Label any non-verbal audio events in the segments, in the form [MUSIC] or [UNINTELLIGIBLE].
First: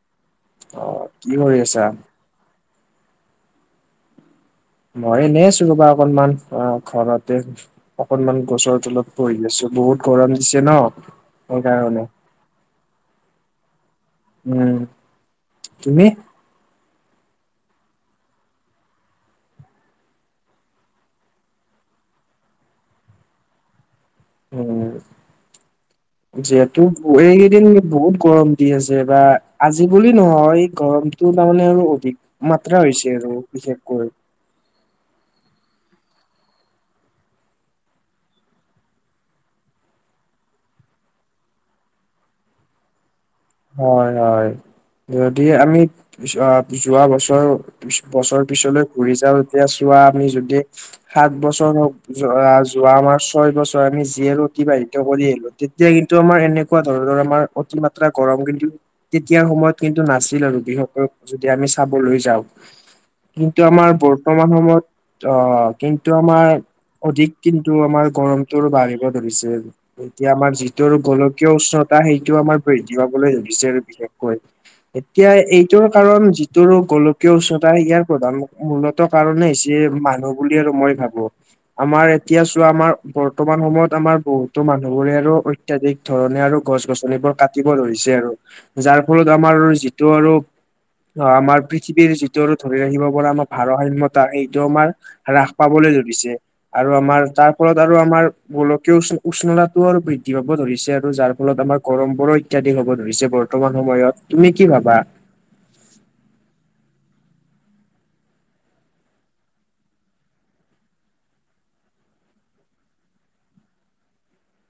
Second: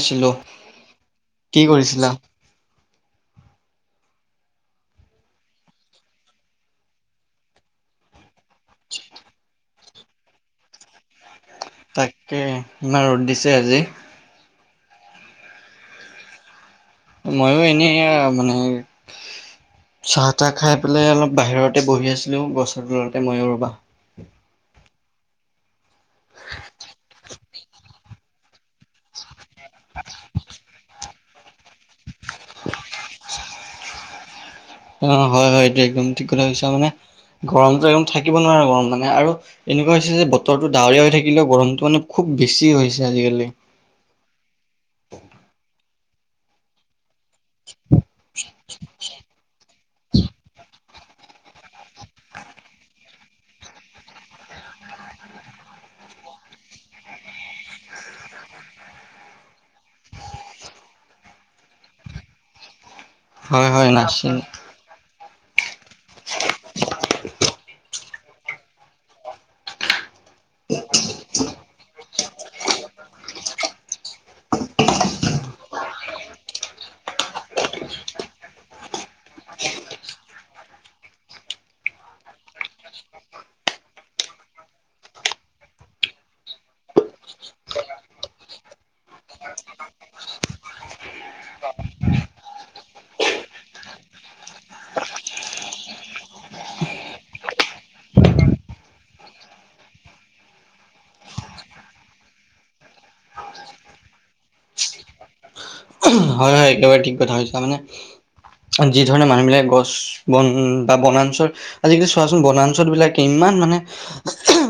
আছিলো। অ' কি কৰি আছা? মই এনেই আছোঁ ৰবা অকনমান অ' ঘৰতে অকনমান গছৰ তলত পৰি আছোঁ, বহুত গৰম দিছে ন'। সেইকাৰণে তাকে, ইমান ৰ'দ দিছে আজি। উম', তুমি? মইও এনেই মান চাহ-তাহ খাই পেলাই অলপ বাহিৰতে বহি আছিলোঁ, গছৰ তলতে মইও ৰ'বা। উম। যিহেতু এইকেইদিন বহুত গৰম দি আছে বা। আজি বুলি নহয়, গৰমটো তাৰমানে আৰু অধিকমাত্ৰা হৈছে আৰু বিশেষকৈ। অ', হয় হয়, এইটো একদম ঠিক কথা কৈছ, মানে গৰমটো একদম থাকিব নোৱাৰা গৰম, মানে আৰু এনেকুৱা হৈছে যে বতৰটো ডাৱৰীয়া হৈ থাকিলেও, গৰমটো মানে খুব বেছি হৈছে আজিকালি। হয়', হয়', যদি আমি যোৱা বছৰ বছৰ পিছলৈ ঘূৰি যাওঁ তেতিয়া চোৱা আমি যদি, সাত বছৰ যোৱা- যোৱা আমাৰ ছয় বছৰ আমি যিয়ে অতিবাহিত কৰি আহিলো, তেতিয়া কিন্তু আমাৰ এনেকুৱা ধৰণৰ আমাৰ অতিমাত্ৰা গৰম কিন্তু। তেতিয়া সময়ত কিন্তু নাছিল আৰু, বিশেষকৈ যদি আমি চাবলৈ যাওঁ। কিন্তু হয় হয় আমাৰ নাছিল বৰ্তমান সময়ত অ', কিন্তু আমাৰ অধিক কিন্তু আমাৰ গৰম বাঢ়িব ধৰিছে, এতিয়া আমাৰ যিটো গোলকীয় উষ্ণতা, সেইটো আমাৰ বি [UNINTELLIGIBLE] দিছে বিশেষকৈ। এতিয়া এইটোৰ কাৰণ যিটো গোলকীয় উচ্চতা, ইয়াৰ প্ৰধান মূলত টো কাৰণে হৈছে, মানুহ বুলি আৰু মই ভাবোঁ। আমাৰ এতিয়া চোৱা, আমাৰ বৰ্তমান সময়ত আমাৰ বহুতো মানুহবোৰে আৰু অত্যাধিক ধৰণে আৰু গছ গছনিবোৰ কা তিব ধৰিছে আৰু, যাৰ ফলত আমাৰ যিটো আৰু অ', আমাৰ পৃথিৱীৰ যিটো আৰু ধৰি ৰাখিব পৰা আমাৰ ভাৰসাময়তা, সেইটো আমাৰ হ্ৰাস পাবলৈ ধৰিছে। আৰু আমাৰ তাৰ ফলত আৰু আমাৰ, গোলকীয় উষ্-উষ্ণতাও আৰু বৃদ্ধি পাব ধৰিছে, আৰু যাৰ ফলত আমাৰ গৰম বৰ অত্যাধিক হ'ব ধৰিছে বৰ্তমান সময়ত, তুমি কি ভাবা? হয়, হয়, একেবাৰে ঠিক কথা কৈছা, মানে যি ধৰণে মানুহবিলাক, গছ, বন বা বনাঞ্চল আজিকালি চোৱাচোন বনাঞ্চল বিলাক, ইমান মানে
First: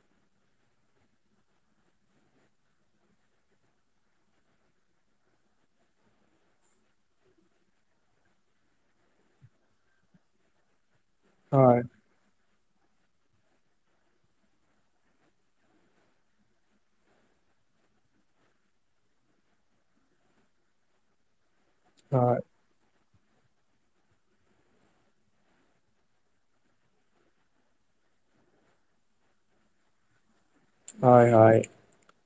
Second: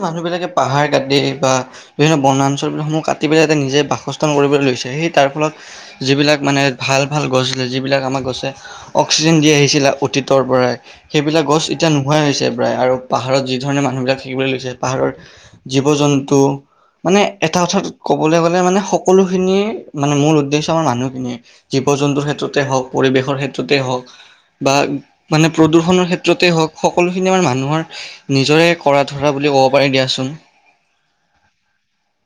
মানুহ বিলাকে পাহাৰ কাটে বা বিভিন্ন বনাঞ্চলসমূহ কাটি পেলাই তাতে নিজে বাসস্থান কৰিবলৈ লৈছে, সেই তাৰ ফলত যিবিলাক মানে, ভাল, ভাল গছ আছে, যিবিলাক আমাক গছে অক্সিজেন দি আহিছিলে অতীতৰ পৰাই, সেইবিলাক গছ হয় এতিয়া ন নোহোৱা হৈছে প্ৰায়, আৰু পাহাৰত যিধৰণে মানুহবিলাক থাকিবলৈ লৈছে, পাহাৰৰ জীৱ জন্তু মানে, এটা কথাাত ক'বলৈ গ'লে মানে, সকলোখিনিয়ে মানে মূল উদ্দেশ্য আমাৰ মানুহখিনিয়ে জীৱ জন্তুৰ হয় ক্ষেত্ৰতে হওঁক, পৰিৱেশৰ ক্ষেত্ৰতে হওঁক বা মানে প্ৰদূষনৰ ক্ষেত্ৰতে হওঁক, সকলোখিনি আমাৰ মানুহৰ নিজৰে কৰা ধৰা বুলি ক'ব পাৰি দিয়াচোন। হয়, হয়।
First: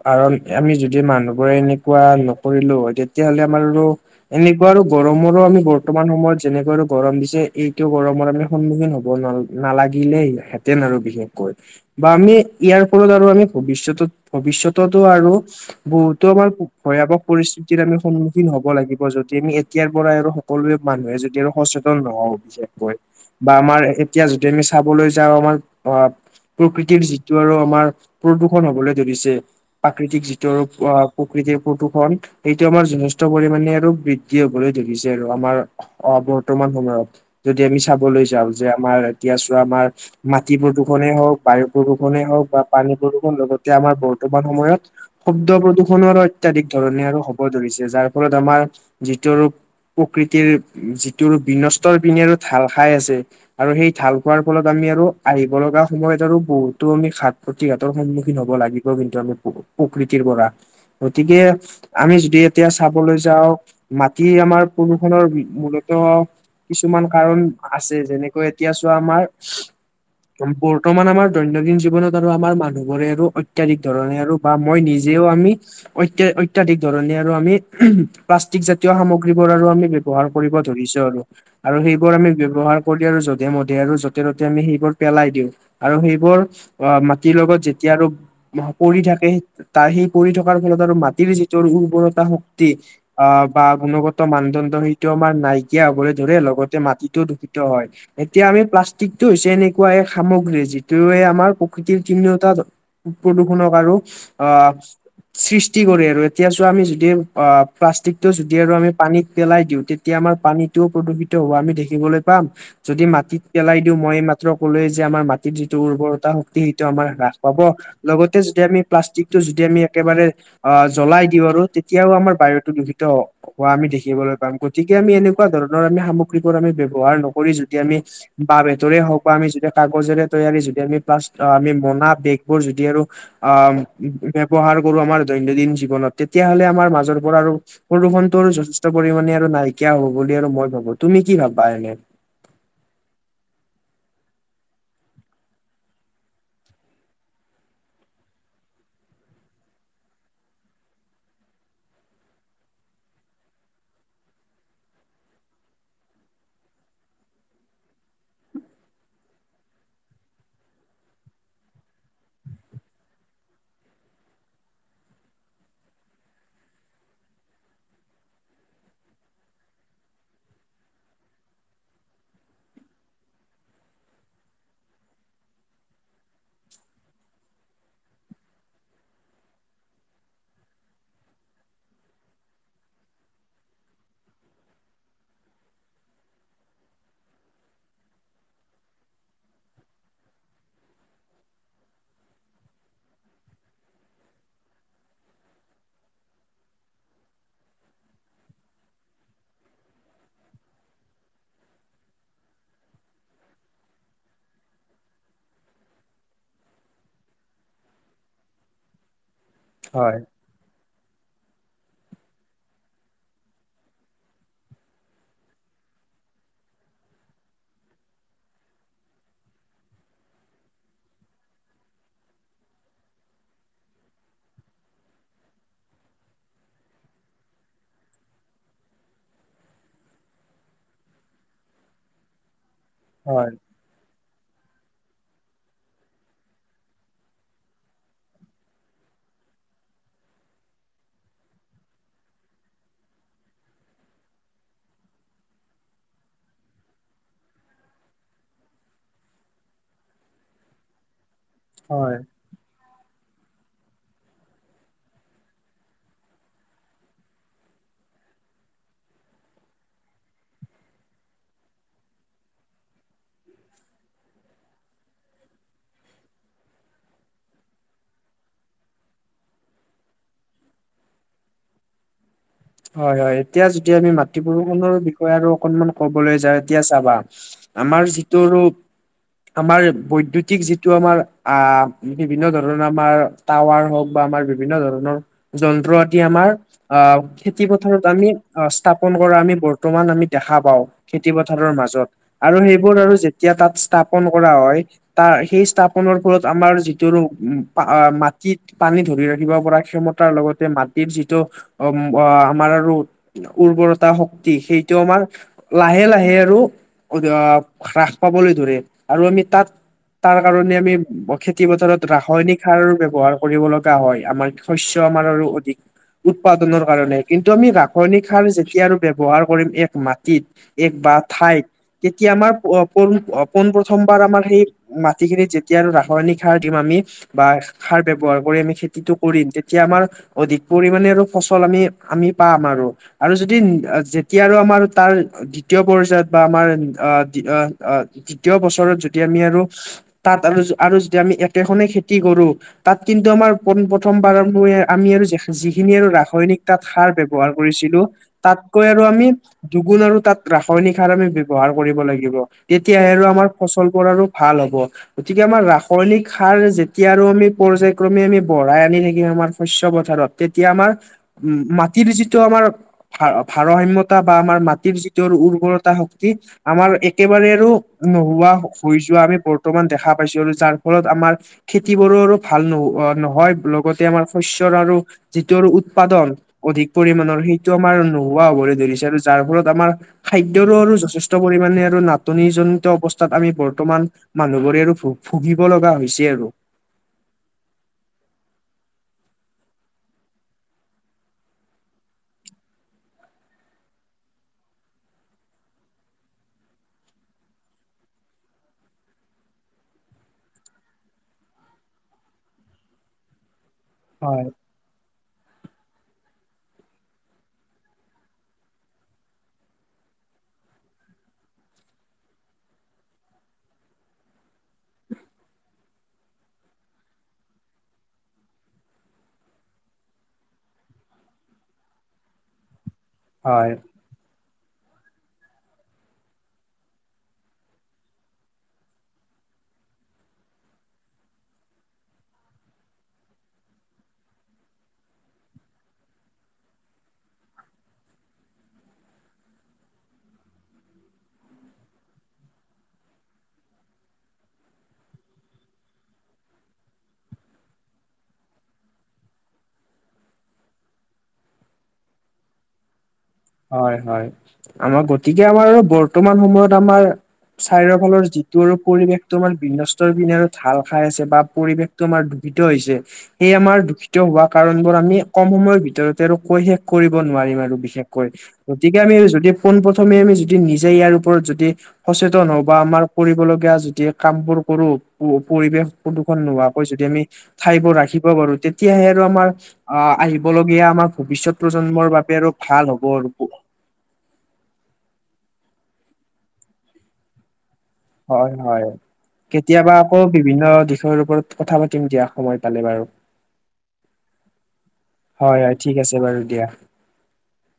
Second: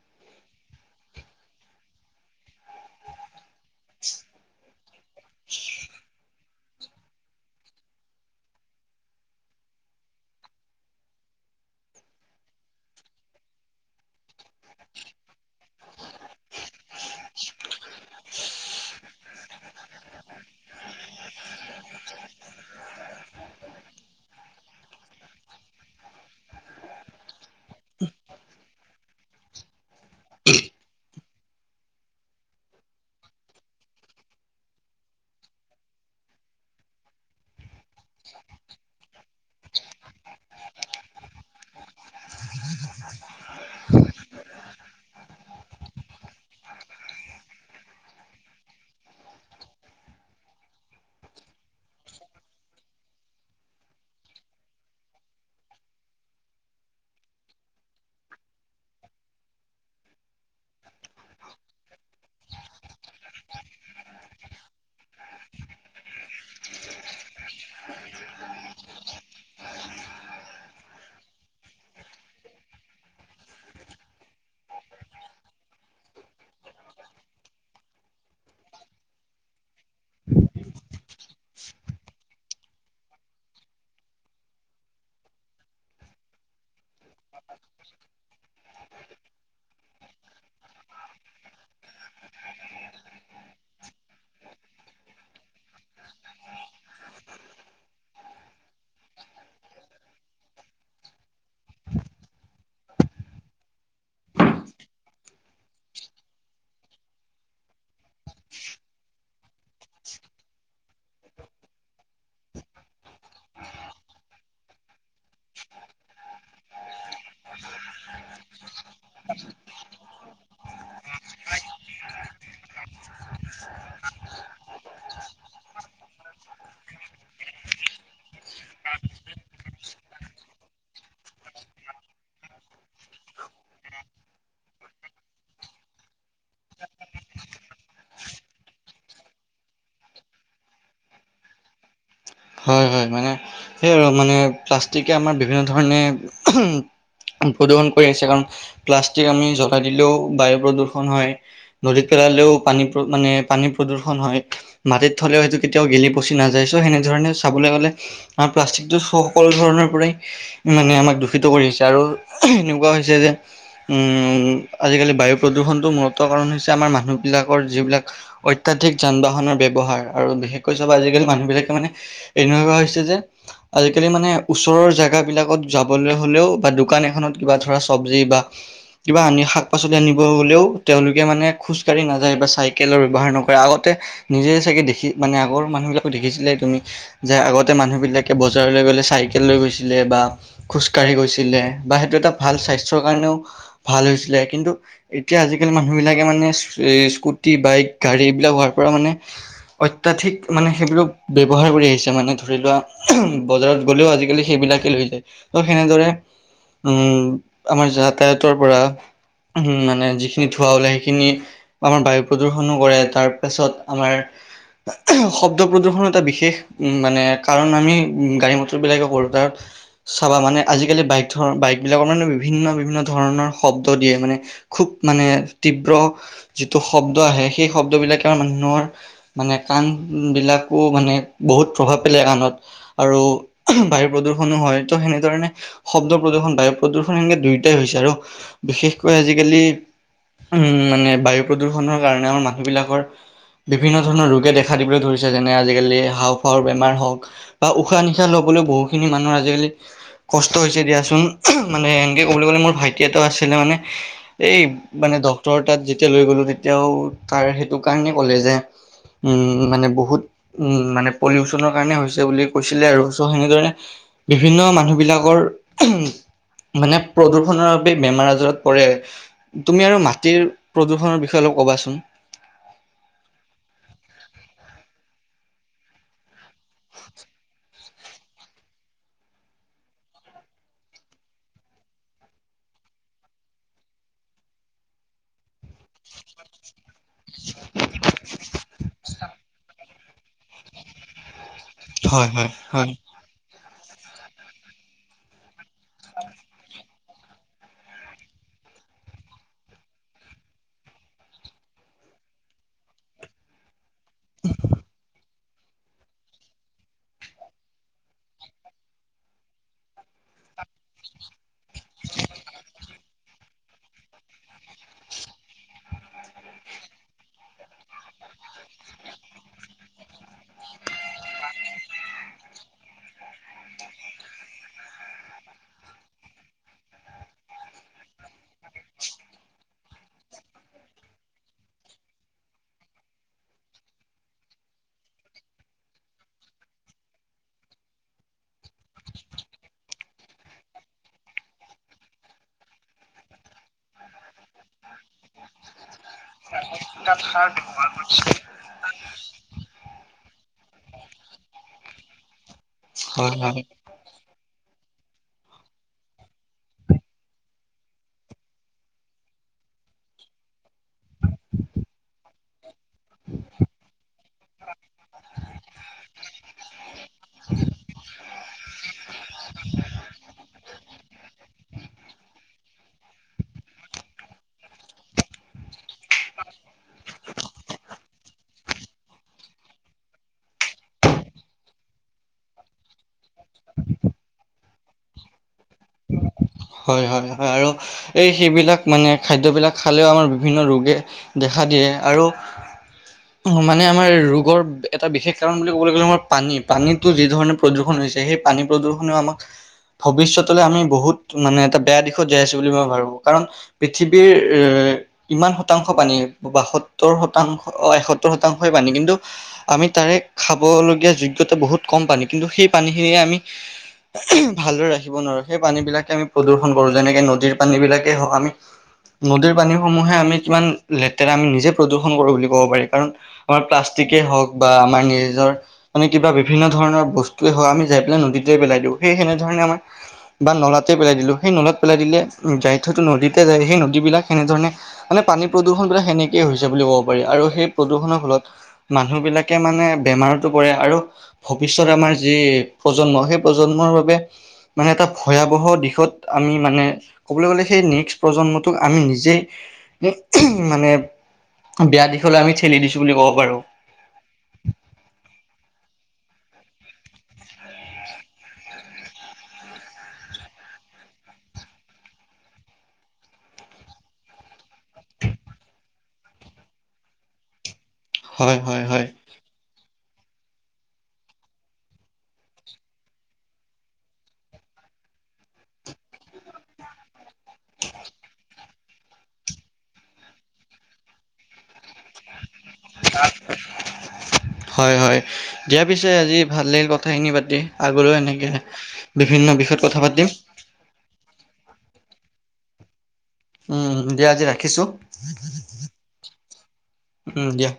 কাৰণ, আমি যদি মানুহবোৰে এনেকুৱা নকৰিলো হয়, তেতিয়াাহ'লে আমাৰ এনে গৰমৰো আমি বৰ্তমান সময়ত যেনেকৈ আৰু গৰম দিছে, এইটো গৰমৰ আমি সন্মুখীন হ'ব নালাগিলে হেঁতেন, আৰু বিশেষকৈ। বা আমি, ইয়াৰ ফলত আৰু আমি ভৱিষ্যত ভৱিষ্যতত আৰু বহুতো আমাৰ ভয়াৱক পৰিস্থিতিৰ আমি সন্মুখীন হ'ব লাগিব, যদি আমি এতিয়াৰ পৰাই আৰু সকলোৱে মানুহে যদি আৰু সচেতন নহওঁ, বিশেষকৈ। বা আমাৰ এতিয়া যদি, আমি চাবলৈ যাওঁ আমাৰ অ'। প্ৰকৃতিৰ যিটো আৰু আমাৰ প্ৰদূষণ, হ'বলৈ ধৰিছে প্ৰাকৃতিক যিটো আৰু প্ৰকৃতিৰ প্ৰদূষণ। সেইটো আমাৰ যথেষ্ট পৰিমানে আৰু বৃদ্ধি হ'বলৈ ধৰিছে, আৰু আমাৰ অ', বৰ্তমান সময়ত। যদি আমি চাবলৈ যাওঁ যে, আমাৰ এতিয়া চোৱা আমাৰ। মাটি প্ৰদূষণে হওক, বায়ু প্ৰদূষণে হওক বা পানী প্ৰদূষণ লগতে, আমাৰ বৰ্তমান সময়ত শব্দ প্ৰদূষণো আৰু অত্যধিক ধৰণে আৰু হ'ব ধৰিছে। যাৰ ফলত আমাৰ যিটো ৰূপ প্ৰকৃতিৰ যিটো বিনষ্টৰ পিনে ঢাল খাই আছে। আৰু সেই ঢাল খোৱাৰ ফলত, আমি আৰু আহিব লগা সময়ত, আৰু বহুতো আমি সা প্ৰতিঘাতৰ সন্মুখীন হ'ব লাগিব কিন্তু আমি, প্ৰকৃতিৰ পৰা। গতিকে আমি যদি এতিয়া চাবলৈ যাওঁ, মাটি আমাৰ প্ৰদূষণৰ মূলত কিছুমান কাৰণ আছে, যেনেকৈ এতিয়া চোৱা আমাৰ বৰ্তমান আমাৰ দৈনন্দিন জীৱনত আমাৰ মানুহবোৰে আৰু অত্যাধিক ধৰণে আৰু বা মই নিজেও আমি অত্যা অত্যাধিক ধৰণে আৰু আমি, প্লাষ্টিক জাতীয় সামগ্ৰীবোৰ আৰু আমি ব্য ব্যৱহাৰ কৰিব ধৰিছোঁ আৰু। আৰু সেইবোৰ আমি ব্যৱহাৰ কৰি দিওঁ, আৰু যধে-মধে আৰু য'তে-ত'তে আমি সেইবোৰ পেলাই দিওঁ। আৰু সেইবোৰ অ', মাটিৰ লগত যেতিয়া আৰু পৰি থাকে। তাৰ সেই পৰি থকাৰ ফলত আৰু মাটিৰ যিটোৰ উৰ্বৰতা শক্তি আ, বা গুণগত মানদণ্ড সেইটো আমাৰ নাইকিয়া হ'বলৈ ধৰে, লগতে মাটিটোও দূষিত হয়। এতিয়া আমি প্লাষ্টিকটো হৈছে এনেকুৱা এক সামগ্ৰী, যিটোয়ে আমাৰ [UNINTELLIGIBLE] প্ৰদূষনক আৰু আহ। সৃষ্টি কৰে আৰু। এতিয়া চোৱা, আমি যদি অ', প্লাষ্টিকটো যদি আৰু আমি পানীত পেলাই দিওঁ। তে তেতিয়া, আমাৰ পানীটোও প্ৰদূষিত হোৱা আমি দেখিবলৈ পাম। যদি মাটিত পেলাই দিওঁ, মই এমাত্ৰ ক'লোয়ে যে, আমাৰ মাটিত যিটো উৰ্বৰতা তিটো আমাৰ হ্ৰাস পাব। লগতে যদি আমি প্লাষ্টিকটো যদি আমি একেবাৰে অ', জ্বলাই দিওঁ আৰু তেতিয়াও, আমাৰ বায়ুতো দূষিত হ' হোৱা আমি দেখিবলৈ পাম। গতিকে, আমি এনেকুৱা ধৰণৰ আমি সামগ্ৰীবোৰ আমি ব্যৱহাৰ নকৰি, যদি আমি বাহ-বেতৰে হওঁক বা আমি যদি কাগজৰে তৈয়াৰী, যদি আমি প্লাচ অ', আমি মোনা, বেগবোৰ যদি আৰু আহ, ব্যৱহাৰ কৰোঁ আমাৰ দৈনন্দিন জীৱনত। তেতিয়াহ'লে, আমাৰ মাজৰ পৰা আৰু প্ৰদুষণটো আৰু যথেষ্ট পৰিমাণে আৰু নাইকিয়া হ'ব বুলি আৰু মই ভাবোঁ। তুমি কি ভাবা এনে? হয়, হয়, মানে সেই আৰু মানে, প্লাষ্টিকে আমাৰ বিভিন্ন ধৰণে প্ৰদূষণ কৰি আহিছে। কাৰণ, প্লাষ্টিক আমি জ্বলাই দিলেও বায়ু প্ৰদূষণ হয়। নদীত পেলালেও পানী মানে পানী প্ৰদূষণ হয়। মাটিত থ'লেও এইটো কেতিয়াও গেলি-পচি নাযায়। চ' সেনেধৰণে চাবলৈ গ'লে, আমাৰ প্লাষ্টিক সকলো ধৰণৰ পৰাই মানে আমাক দূষিত কৰি আহিছে। আৰু এনেকুৱা হৈছে যে আজিকালি, বায়ু প্ৰদূষণটোৰ মূলত কাৰণ হৈছে, আমাৰ মানুহবিলাকৰ যিবিলাক অত্যধিক যান-বাহনৰ ব্যৱহাৰ। আৰু বিশেষকৈ চব আজিকালি মানুহবিলাকে মানে এনেকুৱা হৈছে যে আজিকালি মানে, ওচৰৰ জেগাবিলাকত যাবলৈ হ'লেও বা দোকান এখনত কিবা ধৰা চব্জি বা কিবা আনি শাক পাচলি আনিব গ'লেও তেওঁলোকে মানে খোজকাঢ়ি নাযায়, বা চাইকেলৰ ব্যৱহাৰ নকৰে। আগতে নিজে চাগে দেখি, মানে আগৰ মানুহবিলাকক দেখিছিলাই তুমি যে আগতে, মানুহবিলাকে বজাৰলৈ গ'লে চাইকেল লৈ গৈছিলে। বা খোজকাাঢ়ি গৈছিলে বা সেইটো এটা ভাল স্বাস্থ্যৰ কাৰণেও, ভাল হৈছিলে কিন্তু, এতিয়া আজিকালি মানুহ বিলাকে মানে, স্কুটি, বাইক, গাড়ী এইবিলাক হোৱাৰ পৰা মানে অত্যাধিক মানে সেইবোৰ ব্যৱহাৰ কৰি আহিছে। মানে ধৰি লোৱা, বজাৰত গ'লেও আজিকালি সেইবিলাকেই লৈ যায়, ত' সেনেদৰে উম, আমাৰ যাতায়তৰ পৰা উম, মানে হয় যিখিন ধোৱা ওলাই সেইখিনি, আমাৰ বায়ু প্ৰদূষণো কৰে, তাৰ পাছত আমাৰ শব্দ প্ৰদূষণো এটা বিশেষ মানে কাৰণ আমি, গাড়ী মটৰ বিলাকে কৰোঁ, তাত চাবা মানে, আজিকালি বাইক ধৰ বাইকবিলাকৰ মানে বিভিন্ন, বিভিন্ন ধৰণৰ শব্দ দিয়ে মানে। খুব মানে তীব্ৰ, যিটো শব্দ আহে সেই শব্দবিলাকে মানুহৰ মানে কাণ বিলাককো মানে বহুত প্ৰভাৱ পেলাই কাণত, আৰু হয় বায়ু প্ৰদূষণো হয়, ত' সেনেধৰণে শব্দ প্ৰদূষণ, বায়ু প্ৰদূষণ সেনেকে দুয়োটাই হৈছে, আৰু বিশেষকৈ আজিকালি, উম, মানে বায়ু প্ৰদূষণৰ কাৰণে আমাৰ মানুহ বিলাকৰ বিভিন্ন ধৰণৰ ৰোগে দেখা দিবলৈ ধৰিছে, যেনে আজিকালি বেমাৰ হওঁক, বা উশাহ-নিশাহ ল'বলৈ বহু খিনি মানুহৰ আজিকালি কষ্ট হৈছে দিয়াচোন, মানে হয় এনেকে ক'বলৈ গ'লে মোৰ ভাইটি এটা আছিলে মানে এই মানে ডক্টৰ তাত যেতিয়া লৈ গ'লো, তেতিয়াও তাৰ সেইটো কাৰণে ক'লে যে উম, মানে বহুত, উম, মানে পলিউচনৰ কাৰণে হৈছে বুলি কৈছিলে আৰু, চ' সেনেদৰে বিভিন্ন মানুহ বিলাকৰ মানে প্ৰদূষণৰ বাবে বেমাৰ-আজাৰত পৰে। তুমি আৰু মাটিৰ, প্ৰদূষণৰ বিষয়ে অলপ ক'বাচোন। হয়, হয়, এতিয়া যদি আমি মাটি প্ৰদূষণৰ বিষয়ে আৰু অকনমান ক'বলৈ যাওঁ, এতিয়া চাবা আমাৰ যিটো ৰূপ আমাৰ বৈদ্য়ুতিক যিটো আমাৰ, আহ বিভিন্ন ধৰণৰ আমাৰ টাৱাৰ হওঁক বা আমাৰ বিভিন্ন ধৰণৰ যন্ত্ৰ, আদি আমাৰ, আহ খেতি পথাৰত আমি, অ', স্থাপন কৰা আমি বৰ বৰ্তমান আমি দেখা পাওঁ, খেতি পথাৰৰ মাজত, হয় হয় আৰু হয় সেইবোৰ আৰু যেতিয়া তাত স্থাপন কৰা হয় তাৰ, সেই স্থাপনৰ ফলত আমাৰ, যিটো মাটিত পানী ধৰি ৰাখিব পৰা ক্ষমতাৰ লগতে, মাটিৰ যিটো অ' বা আমাৰ আৰু, উৰ্বৰতা শক্তি সেইটো আমাৰ লাহে, লাহে আৰু হ্ৰাস পাবলৈ ধৰে, আৰু আমি তাত তাৰ কাৰণে আমি খেতি-পথাৰত, ৰাসায়নিক সাৰ ব্যৱহাৰ কৰোঁ। কৰিব লগা হয়, আমাৰ শস্য আমাৰ আৰু অধিক, উৎপাদনৰ কাৰণে, কিন্তু আমি ৰাসায়নিক সাৰ যেতিয়া আৰু ব্যৱহাৰ কৰিম, এক মাটিত এক বা ঠাইত তেতিয়া আমাৰ পোন, পোন প্ৰথমবাৰ আমাৰ সেই মাটিখিনিত যেতিয়া আৰু ৰাসায়নিক সাৰ দিম আমি বা সাৰ ব্যৱহাৰ কৰি আমি খেতিটো কৰিম, তেতিয়া আমাৰ অধিক পৰিমণে আৰু, ফচল ফল আমি, আমি পাম আৰু, আৰু যদি যেতিয়া আৰু আমাৰ তাৰ দ্বিতীয় পৰ্যায়ত বা আমাৰ দ্বিতীয় বছৰত যদি আমি আৰু তাত আৰু, আৰু যদি আমি একেখনে খেতি কৰোঁ তাত কিন্তু আমাৰ, পোন প্ৰথমবাৰৰ বাবে আমি আৰু, যিখিনি আৰু ৰাসায়নিক তাত সাৰ ব্যৱহাৰ কৰিছিলোঁ, তাত কৈআৰু আমি দুগুণ আৰু তাত, ৰাসায়নিক সাৰ আমি ব্যৱহাৰ কৰিব লাগিব। তেতিয়াহে আৰু হয় আমাৰ হয় ফচলবোৰ আৰু ভাল হ'ব। গতিকে আমাৰ ৰাসায়নিক সাৰ যেতিয়া আৰু আমি পৰ্যয়ক্ৰমে আমি বঢ়াই আনি থাকিম আমাৰ শস্য পথাৰত তেতিয়া আমাৰ উ, মাটিৰ যিটো আমাৰ ভা, ভাৰসাম্যতা বা আমাৰ মাটিৰ যিটো উৰ্বৰতা শক্তি আমাৰ একেবাৰে আৰু নোহোৱা হৈ যোৱা আমি বৰ্তমান দেখা পাইছো আৰু যাৰ ফলত আমাৰ খেতি বোৰো আৰু ভাল নহ - নহয় লগতে আমাৰ শস্য়ৰ আৰু যিটো আৰু উৎপাদন অধিক পৰিমণৰ সেইটো আমাৰ নোহোৱা হ'বলৈ ধৰিছে আৰু যাৰ ফলত আমাৰ খাদ্যৰো আৰু যথেষ্ট পৰিমণে আৰু নাটনি জনিত অৱস্থাত আমি বৰ্তমান মানুহবোৰে আৰু ভু ভুগিব লগা হৈছে আৰু। হয়- হয়- হয়, আৰু এই সেইবিলাক মানে খাদ্যবিলাক খালেও আমাৰ বিভিন্ন ৰোগে দেখা দিয়ে আৰু [INAUDIBLE] মানে আমাৰ ৰোগৰ এটা বিশেষ কাৰণ বুলি ক'বলৈ গ'লে আমাৰ পানী পানীটো যি ধৰণে প্ৰদূৰষণ হৈছে সেই পানী প্ৰদূৰষণেও আমাক ভৱিষ্যতলৈ আমি বহুত মানে এটা বেয়া দিশত যাই আছো বুলি মই ভাবো কাৰণ পৃথিৱীৰ হয় এ ইমান শতাংশ পানী বাসত্তৰ শতাংশ অ, এসত্তৰ শতাংশই পানী কিন্তু আমি তাৰে খাবলগীয়া যোগ্যতা বহুত কম পানী কিন্তু সেই পানীখিনিয়ে আমি ভালদৰে ৰাখিব নোৱাৰো সেই পানী বিলাক আমি প্ৰদূৰ্শন কৰো যেনেকে নদীৰ পানী বিলাকে হওঁক আমি নদীৰ পানীসমূহে আমি কিমান লেতেৰা আমি নিজে প্ৰদূষণ কৰোঁ বুলি ক'ব পাৰি কাৰণ আমাৰ হয় প্লাষ্টিকেই হওক বা আমাৰ নিজৰ মানে কিবা বিভিন্ন ধৰণ বস্তুৱে হওক আমি যাই পেলাই নীতে পেলাই দিওঁ সেই সেনেধৰণে আমাৰ বা নলাতে পেলাই দিলো, সেই নলাত পেলাই দিলে উম, যাই থটো নদীতে যায় সেই নদীবিলাক সেনেধৰণে মানে পানী প্ৰদূষণবিলাক সেনেকয়ে হৈছে বুলি ক'ব পাৰি আৰু সেই প্ৰদূষণৰ ফলত মানুহ বিলাকে মানে বেমাৰতো পৰে আৰু ভৱিষয়ত আমাৰ যি প্ৰজন্ম সেই প্ৰজন্মৰ বাবে মানে এটা ভয়াৱহ দিশত আমি মানে ক'বলৈ গ'লে সেই নেক্সট প্ৰজন্মটোক আমি নিজেই মানে বেয়া দিশলৈ আমি ঠেলি দিছো বুলি ক'ব পাৰো। হয় - হয়, আমাৰ গতিকে আমাৰ বৰ্তমান সময়ত আমাৰ চাৰিৰ ফালৰ যিটো আৰু পৰিৱেশ তোমাৰ বিৃন্নস্তৰ পিনে আৰু ঢাল খাই আছে বা পৰিৱেশ তোমাৰ ধূপিত হৈছে সে আমাৰ দূষিত হোৱা কাৰণ বোৰ আমি কম সময়ৰ ভিতৰতে আৰু কৈ শেষ কৰিব নোৱাৰিম আৰু বিশেষ কয় হয় হয় গতিকে হয় আমি যদি পোন প্ৰথমে আমি যদি নিজে ইয়াৰ ওপৰত যদি সচেতন হওঁ বা আমাৰ কৰিবলগীয়া যদি কাম বোৰ কৰোঁ, পৰিৱেশ প্ৰদূষণ নোহোৱাকৈ যদি আমি ঠাইবোৰ ৰাখিব পাৰো তে তেতিয়াহে আৰু আমাৰ আহিবলগীয়া আমাৰ ভৱিষ্যত প্ৰজন্মৰ বাবে আৰু ভাল হ'ব আৰু। হয় - হয়, দিয়া পিছে আজি ভাল লাগিল কথাখিনি পাতি। আগলৈও এনেকে হয় বিভিন্ন বিষয়ত কথা পাতিম। বিনা ওপৰত কথা পাতিম দিয়া সময় পালে বাৰু। উম দিয়া আজি ৰাখিছো হয় - হয়, ঠিক আছে বাৰু দিয়া। উম, দিয়া।